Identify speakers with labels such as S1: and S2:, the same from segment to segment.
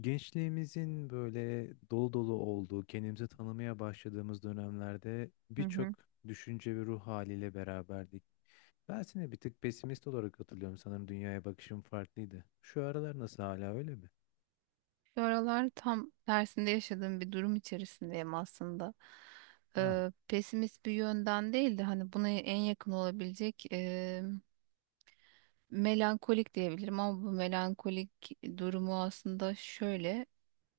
S1: Gençliğimizin böyle dolu dolu olduğu, kendimizi tanımaya başladığımız dönemlerde
S2: Hı
S1: birçok
S2: hı.
S1: düşünce ve ruh haliyle beraberdik. Ben seni bir tık pesimist olarak hatırlıyorum. Sanırım dünyaya bakışım farklıydı. Şu aralar nasıl hala öyle mi?
S2: Bu aralar tam tersinde yaşadığım bir durum içerisindeyim aslında.
S1: Ha,
S2: Pesimist bir yönden değil de hani buna en yakın olabilecek melankolik diyebilirim ama bu melankolik durumu aslında şöyle.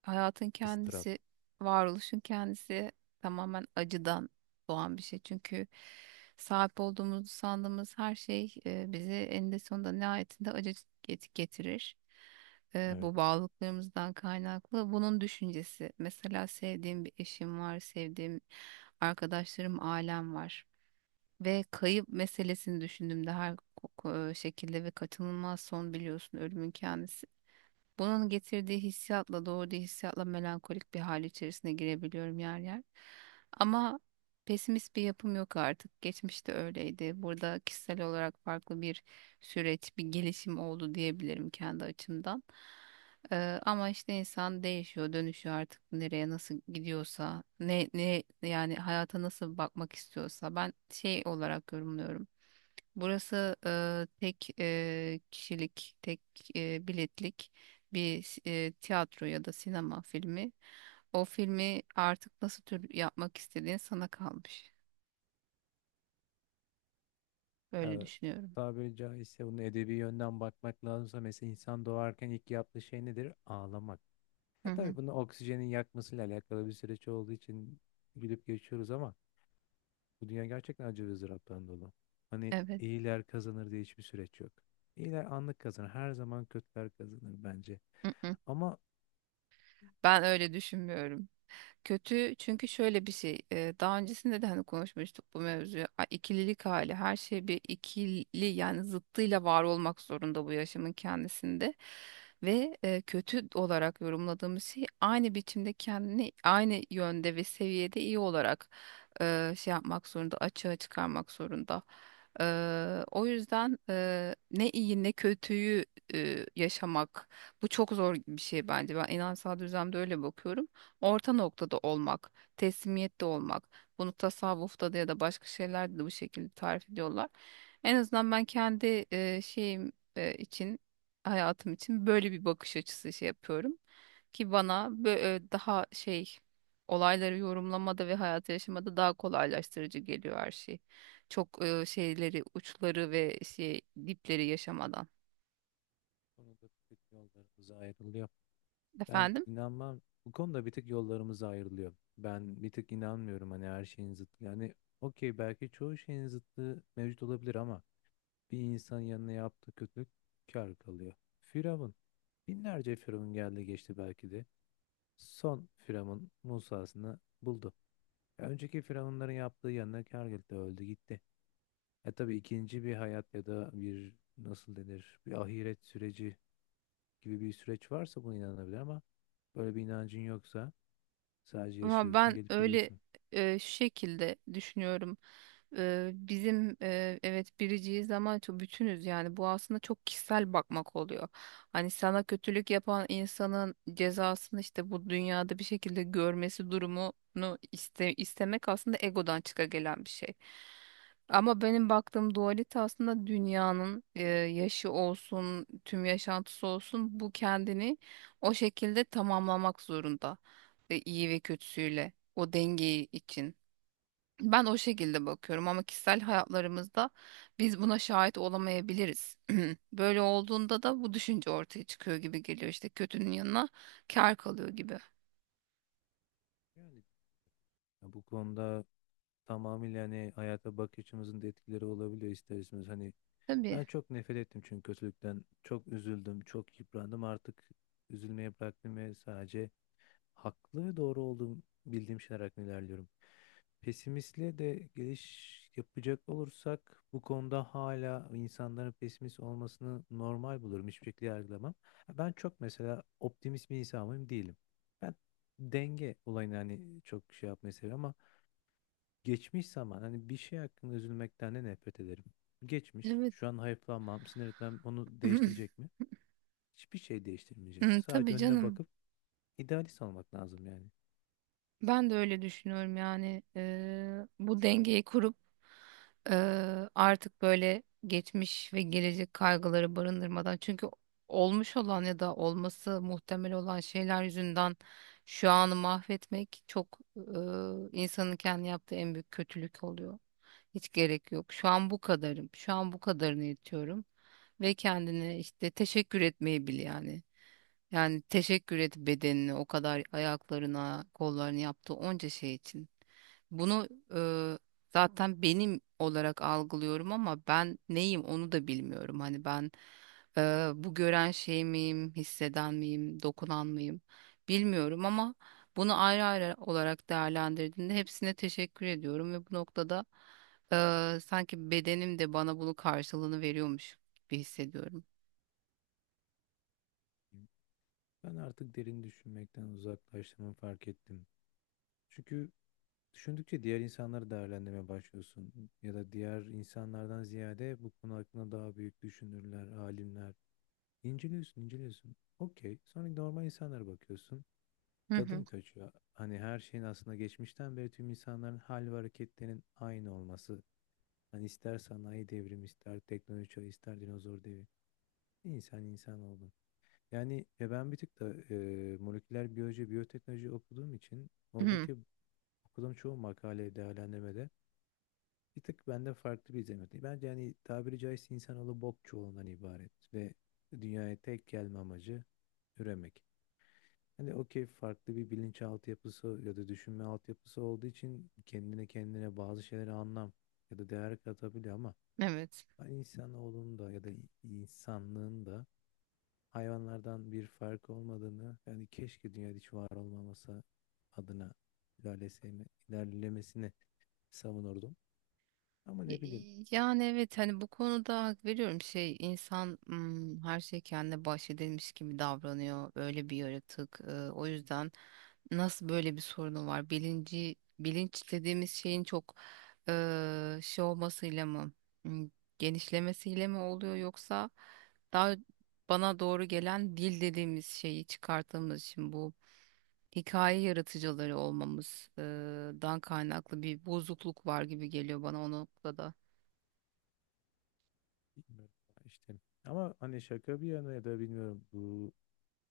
S2: Hayatın
S1: ıstırap.
S2: kendisi, varoluşun kendisi tamamen acıdan doğan bir şey. Çünkü sahip olduğumuzu sandığımız her şey bizi eninde sonunda nihayetinde acı getirir. Bu
S1: Evet.
S2: bağlılıklarımızdan kaynaklı. Bunun düşüncesi. Mesela sevdiğim bir eşim var, sevdiğim arkadaşlarım, ailem var. Ve kayıp meselesini düşündüğümde her şekilde ve kaçınılmaz son biliyorsun ölümün kendisi. Bunun getirdiği hissiyatla, doğurduğu hissiyatla melankolik bir hal içerisine girebiliyorum yer yer. Ama pesimist bir yapım yok artık. Geçmişte öyleydi. Burada kişisel olarak farklı bir süreç, bir gelişim oldu diyebilirim kendi açımdan. Ama işte insan değişiyor, dönüşüyor artık nereye nasıl gidiyorsa, ne yani hayata nasıl bakmak istiyorsa. Ben şey olarak yorumluyorum. Burası tek kişilik, tek biletlik bir tiyatro ya da sinema filmi. O filmi artık nasıl tür yapmak istediğin sana kalmış. Öyle
S1: Ya,
S2: düşünüyorum.
S1: tabiri caizse bunu edebi yönden bakmak lazımsa mesela insan doğarken ilk yaptığı şey nedir? Ağlamak.
S2: Hı
S1: Ya
S2: hı.
S1: tabii bunu oksijenin yakmasıyla alakalı bir süreç olduğu için gülüp geçiyoruz ama bu dünya gerçekten acı ve ızdıraptan dolu. Hani
S2: Evet.
S1: iyiler kazanır diye hiçbir süreç yok. İyiler anlık kazanır. Her zaman kötüler kazanır bence.
S2: Hı hı.
S1: Ama
S2: Ben öyle düşünmüyorum. Kötü çünkü şöyle bir şey daha öncesinde de hani konuşmuştuk bu mevzuyu ikililik hali her şey bir ikili yani zıttıyla var olmak zorunda bu yaşamın kendisinde ve kötü olarak yorumladığımız şey aynı biçimde kendini aynı yönde ve seviyede iyi olarak şey yapmak zorunda açığa çıkarmak zorunda. O yüzden ne iyi ne kötüyü yaşamak bu çok zor bir şey bence ben inansal düzlemde öyle bakıyorum orta noktada olmak, teslimiyette olmak. Bunu tasavvufta da ya da başka şeylerde de bu şekilde tarif ediyorlar. En azından ben kendi şeyim için, hayatım için böyle bir bakış açısı şey yapıyorum ki bana daha şey olayları yorumlamada ve hayatı yaşamada daha kolaylaştırıcı geliyor her şey. Çok şeyleri, uçları ve şey dipleri yaşamadan.
S1: bu konuda bir tık yollarımız ayrılıyor. Ben
S2: Efendim?
S1: inanmam. Bu konuda bir tık yollarımız ayrılıyor. Ben bir tık inanmıyorum hani her şeyin zıttı. Yani okey belki çoğu şeyin zıttı mevcut olabilir ama bir insan yanına yaptığı kötülük kâr kalıyor. Firavun. Binlerce Firavun geldi geçti belki de. Son Firavun Musa'sını buldu. Ya önceki firavunların yaptığı yanına kâr geldi, öldü gitti. E tabii ikinci bir hayat ya da bir nasıl denir bir ahiret süreci gibi bir süreç varsa buna inanabilir ama böyle bir inancın yoksa sadece
S2: Ama
S1: yaşıyorsun
S2: ben
S1: gelip
S2: öyle
S1: gidiyorsun.
S2: şu şekilde düşünüyorum. Bizim evet biriciyiz ama çok bütünüz yani bu aslında çok kişisel bakmak oluyor. Hani sana kötülük yapan insanın cezasını işte bu dünyada bir şekilde görmesi durumunu istemek aslında egodan çıka gelen bir şey. Ama benim baktığım dualite aslında dünyanın yaşı olsun, tüm yaşantısı olsun bu kendini o şekilde tamamlamak zorunda iyi ve kötüsüyle o dengeyi için. Ben o şekilde bakıyorum ama kişisel hayatlarımızda biz buna şahit olamayabiliriz. Böyle olduğunda da bu düşünce ortaya çıkıyor gibi geliyor işte kötünün yanına kar kalıyor gibi.
S1: Yani ya bu konuda tamamıyla hani hayata bakış açımızın da etkileri olabiliyor ister istemez. Hani
S2: Tabii.
S1: ben çok nefret ettim çünkü kötülükten çok üzüldüm, çok yıprandım artık üzülmeye bıraktım ve sadece haklı ve doğru olduğum bildiğim şeyler hakkında ilerliyorum. Pesimistle de geliş yapacak olursak bu konuda hala insanların pesimist olmasını normal bulurum. Hiçbir şekilde yargılamam. Ben çok mesela optimist bir insanım değilim. Ben denge olayını hani çok şey yapmayı seviyorum ama geçmiş zaman hani bir şey hakkında üzülmekten de nefret ederim. Geçmiş.
S2: Evet.
S1: Şu an hayıflanmam, sinir etmem onu değiştirecek mi? Hiçbir şey değiştirmeyecek.
S2: Hı,
S1: Sadece
S2: tabii
S1: önüne
S2: canım.
S1: bakıp idealist olmak lazım yani.
S2: Ben de öyle düşünüyorum yani bu dengeyi kurup artık böyle geçmiş ve gelecek kaygıları barındırmadan çünkü olmuş olan ya da olması muhtemel olan şeyler yüzünden şu anı mahvetmek çok insanın kendi yaptığı en büyük kötülük oluyor. Hiç gerek yok. Şu an bu kadarım. Şu an bu kadarını yetiyorum ve kendine işte teşekkür etmeyi bil yani. Yani teşekkür et bedenini o kadar ayaklarına, kollarını yaptığı onca şey için. Bunu e, zaten benim olarak algılıyorum ama ben neyim onu da bilmiyorum. Hani ben bu gören şey miyim, hisseden miyim, dokunan mıyım bilmiyorum ama bunu ayrı ayrı olarak değerlendirdiğinde hepsine teşekkür ediyorum ve bu noktada sanki bedenim de bana bunun karşılığını veriyormuş gibi hissediyorum.
S1: Ben artık derin düşünmekten uzaklaştığımı fark ettim. Çünkü düşündükçe diğer insanları değerlendirmeye başlıyorsun. Ya da diğer insanlardan ziyade bu konu hakkında daha büyük düşünürler, alimler. İnceliyorsun, inceliyorsun. Okey. Sonra normal insanlara bakıyorsun.
S2: Hı hı.
S1: Tadım kaçıyor. Hani her şeyin aslında geçmişten beri tüm insanların hal ve hareketlerinin aynı olması. Hani ister sanayi devrimi, ister teknoloji, çağı, ister dinozor devri, İnsan insan oldu. Yani ben bir tık da moleküler biyoloji, biyoteknoloji okuduğum için
S2: Hı.
S1: oradaki okuduğum çoğu makale değerlendirmede bir tık benden farklı bir izlenim. Bence yani tabiri caizse insanoğlu bok çuvalından ibaret ve dünyaya tek gelme amacı üremek. Hani okey farklı bir bilinç altyapısı ya da düşünme altyapısı olduğu için kendine kendine bazı şeylere anlam ya da değer katabiliyor ama
S2: Evet.
S1: ben insanoğlunun da ya da insanlığın da hayvanlardan bir farkı olmadığını yani keşke dünyada hiç var olmaması adına ilerlemesini savunurdum. Ama ne bileyim
S2: Y- Yani evet hani bu konuda hak veriyorum şey insan her şey kendine bahşedilmiş gibi davranıyor öyle bir yaratık. O yüzden nasıl böyle bir sorunu var bilinci bilinç dediğimiz şeyin çok şey olmasıyla mı mm, genişlemesiyle mi oluyor yoksa daha bana doğru gelen dil dediğimiz şeyi çıkarttığımız için bu hikaye yaratıcıları olmamızdan kaynaklı bir bozukluk var gibi geliyor bana o noktada.
S1: bilmiyorum işte. Ama hani şaka bir yana ya da bilmiyorum bu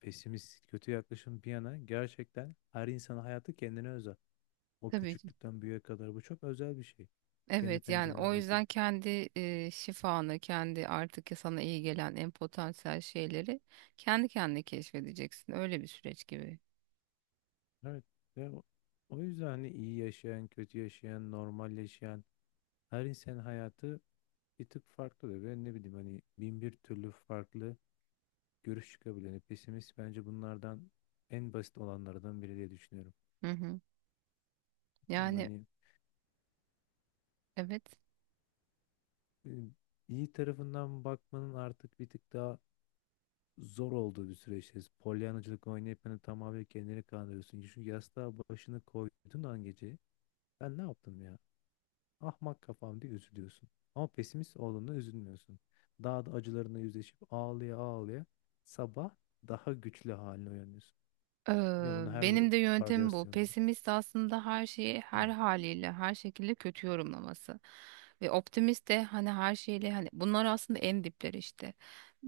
S1: pesimist kötü yaklaşım bir yana gerçekten her insanın hayatı kendine özel. O
S2: Tabii ki.
S1: küçüklükten büyüğe kadar bu çok özel bir şey. Kendi
S2: Evet yani
S1: pencereden
S2: o yüzden
S1: bakıyorsun.
S2: kendi şifanı, kendi artık sana iyi gelen en potansiyel şeyleri kendi kendine keşfedeceksin. Öyle bir süreç gibi.
S1: Evet. Ve o o yüzden hani iyi yaşayan, kötü yaşayan, normal yaşayan her insanın hayatı bir tık farklı da ben ne bileyim hani bin bir türlü farklı görüş çıkabilir. Yani pesimist bence bunlardan en basit olanlardan biri diye düşünüyorum.
S2: Hı hı.
S1: Bilmiyorum
S2: Yani
S1: hani
S2: evet.
S1: e, iyi tarafından bakmanın artık bir tık daha zor olduğu bir süreçteyiz. Polyanacılık oynayıp hani tamamen kendini kandırıyorsun. Çünkü yastığa başını koyduğun an gece ben ne yaptım ya? Ahmak kafam diye üzülüyorsun. Ama pesimist olduğunda üzülmüyorsun. Daha da acılarına yüzleşip ağlaya ağlaya sabah daha güçlü haline uyanıyorsun. Yine bunu her
S2: Benim de yöntemim bu.
S1: varyasyonda.
S2: Pesimist aslında her şeyi
S1: Hı.
S2: her haliyle, her şekilde kötü yorumlaması. Ve optimist de hani her şeyle hani bunlar aslında en dipleri işte.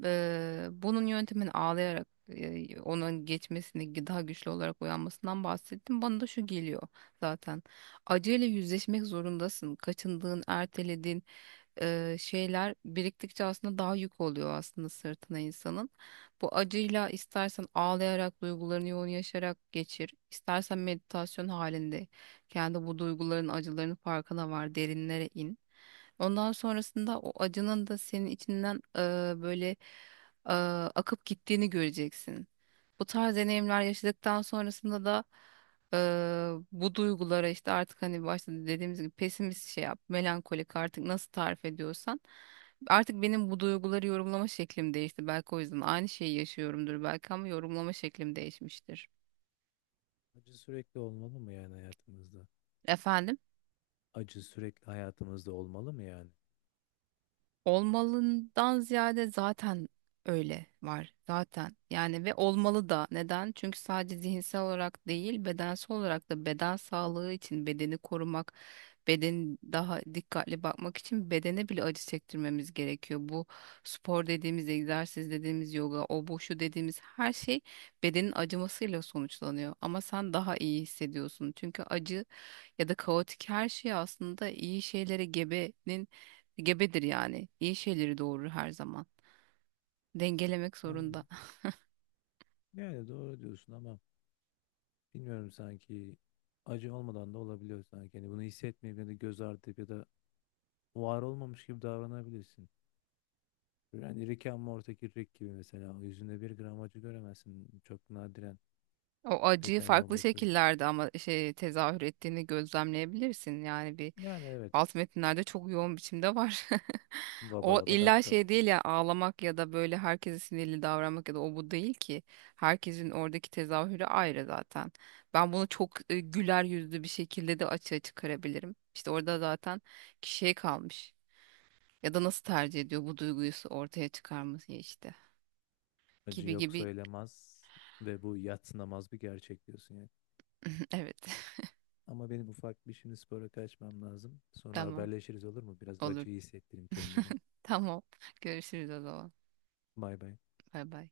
S2: Bunun yöntemini ağlayarak onun geçmesini daha güçlü olarak uyanmasından bahsettim. Bana da şu geliyor zaten. Acıyla yüzleşmek zorundasın. Kaçındığın, ertelediğin şeyler biriktikçe aslında daha yük oluyor aslında sırtına insanın. Bu acıyla istersen ağlayarak duygularını yoğun yaşayarak geçir, istersen meditasyon halinde kendi bu duyguların acıların farkına var, derinlere in. Ondan sonrasında o acının da senin içinden böyle e, akıp gittiğini göreceksin. Bu tarz deneyimler yaşadıktan sonrasında da bu duygulara işte artık hani başta dediğimiz gibi pesimist şey yap, melankolik artık nasıl tarif ediyorsan. Artık benim bu duyguları yorumlama şeklim değişti. Belki o yüzden aynı şeyi yaşıyorumdur belki ama yorumlama şeklim değişmiştir.
S1: Acı sürekli olmalı mı yani hayatımızda?
S2: Efendim?
S1: Acı sürekli hayatımızda olmalı mı yani?
S2: Olmalından ziyade zaten öyle var zaten yani ve olmalı da neden? Çünkü sadece zihinsel olarak değil bedensel olarak da beden sağlığı için bedeni korumak beden daha dikkatli bakmak için bedene bile acı çektirmemiz gerekiyor. Bu spor dediğimiz egzersiz dediğimiz yoga o bu şu dediğimiz her şey bedenin acımasıyla sonuçlanıyor ama sen daha iyi hissediyorsun çünkü acı ya da kaotik her şey aslında iyi şeylere gebenin gebedir yani. İyi şeyleri doğurur her zaman. Dengelemek
S1: Yani,
S2: zorunda.
S1: yani doğru diyorsun ama bilmiyorum sanki acı olmadan da olabiliyor sanki. Yani bunu hissetmeyip ya da göz ardı edip ya da var olmamış gibi davranabilirsin. Yani Rick and Morty'deki Rick gibi mesela o yüzünde bir gram acı göremezsin. Çok nadiren
S2: O acıyı
S1: detaylı
S2: farklı
S1: olması sürece.
S2: şekillerde ama şey tezahür ettiğini gözlemleyebilirsin. Yani bir
S1: Yani evet.
S2: alt metinlerde çok yoğun biçimde var. O
S1: Vabalaba dap
S2: illa
S1: dap.
S2: şey değil ya ağlamak ya da böyle herkese sinirli davranmak ya da o bu değil ki. Herkesin oradaki tezahürü ayrı zaten. Ben bunu çok güler yüzlü bir şekilde de açığa çıkarabilirim. İşte orada zaten kişiye kalmış. Ya da nasıl tercih ediyor bu duyguyu ortaya çıkarması işte.
S1: Acı
S2: Gibi
S1: yok
S2: gibi.
S1: söylemez ve bu yadsınamaz bir gerçek diyorsun yani.
S2: Evet.
S1: Ama benim ufak bir şimdi spora kaçmam lazım. Sonra
S2: Tamam.
S1: haberleşiriz olur mu? Biraz
S2: Olur.
S1: acıyı hissettireyim kendime.
S2: Tamam. Görüşürüz o zaman.
S1: Bay bay.
S2: Bay bay.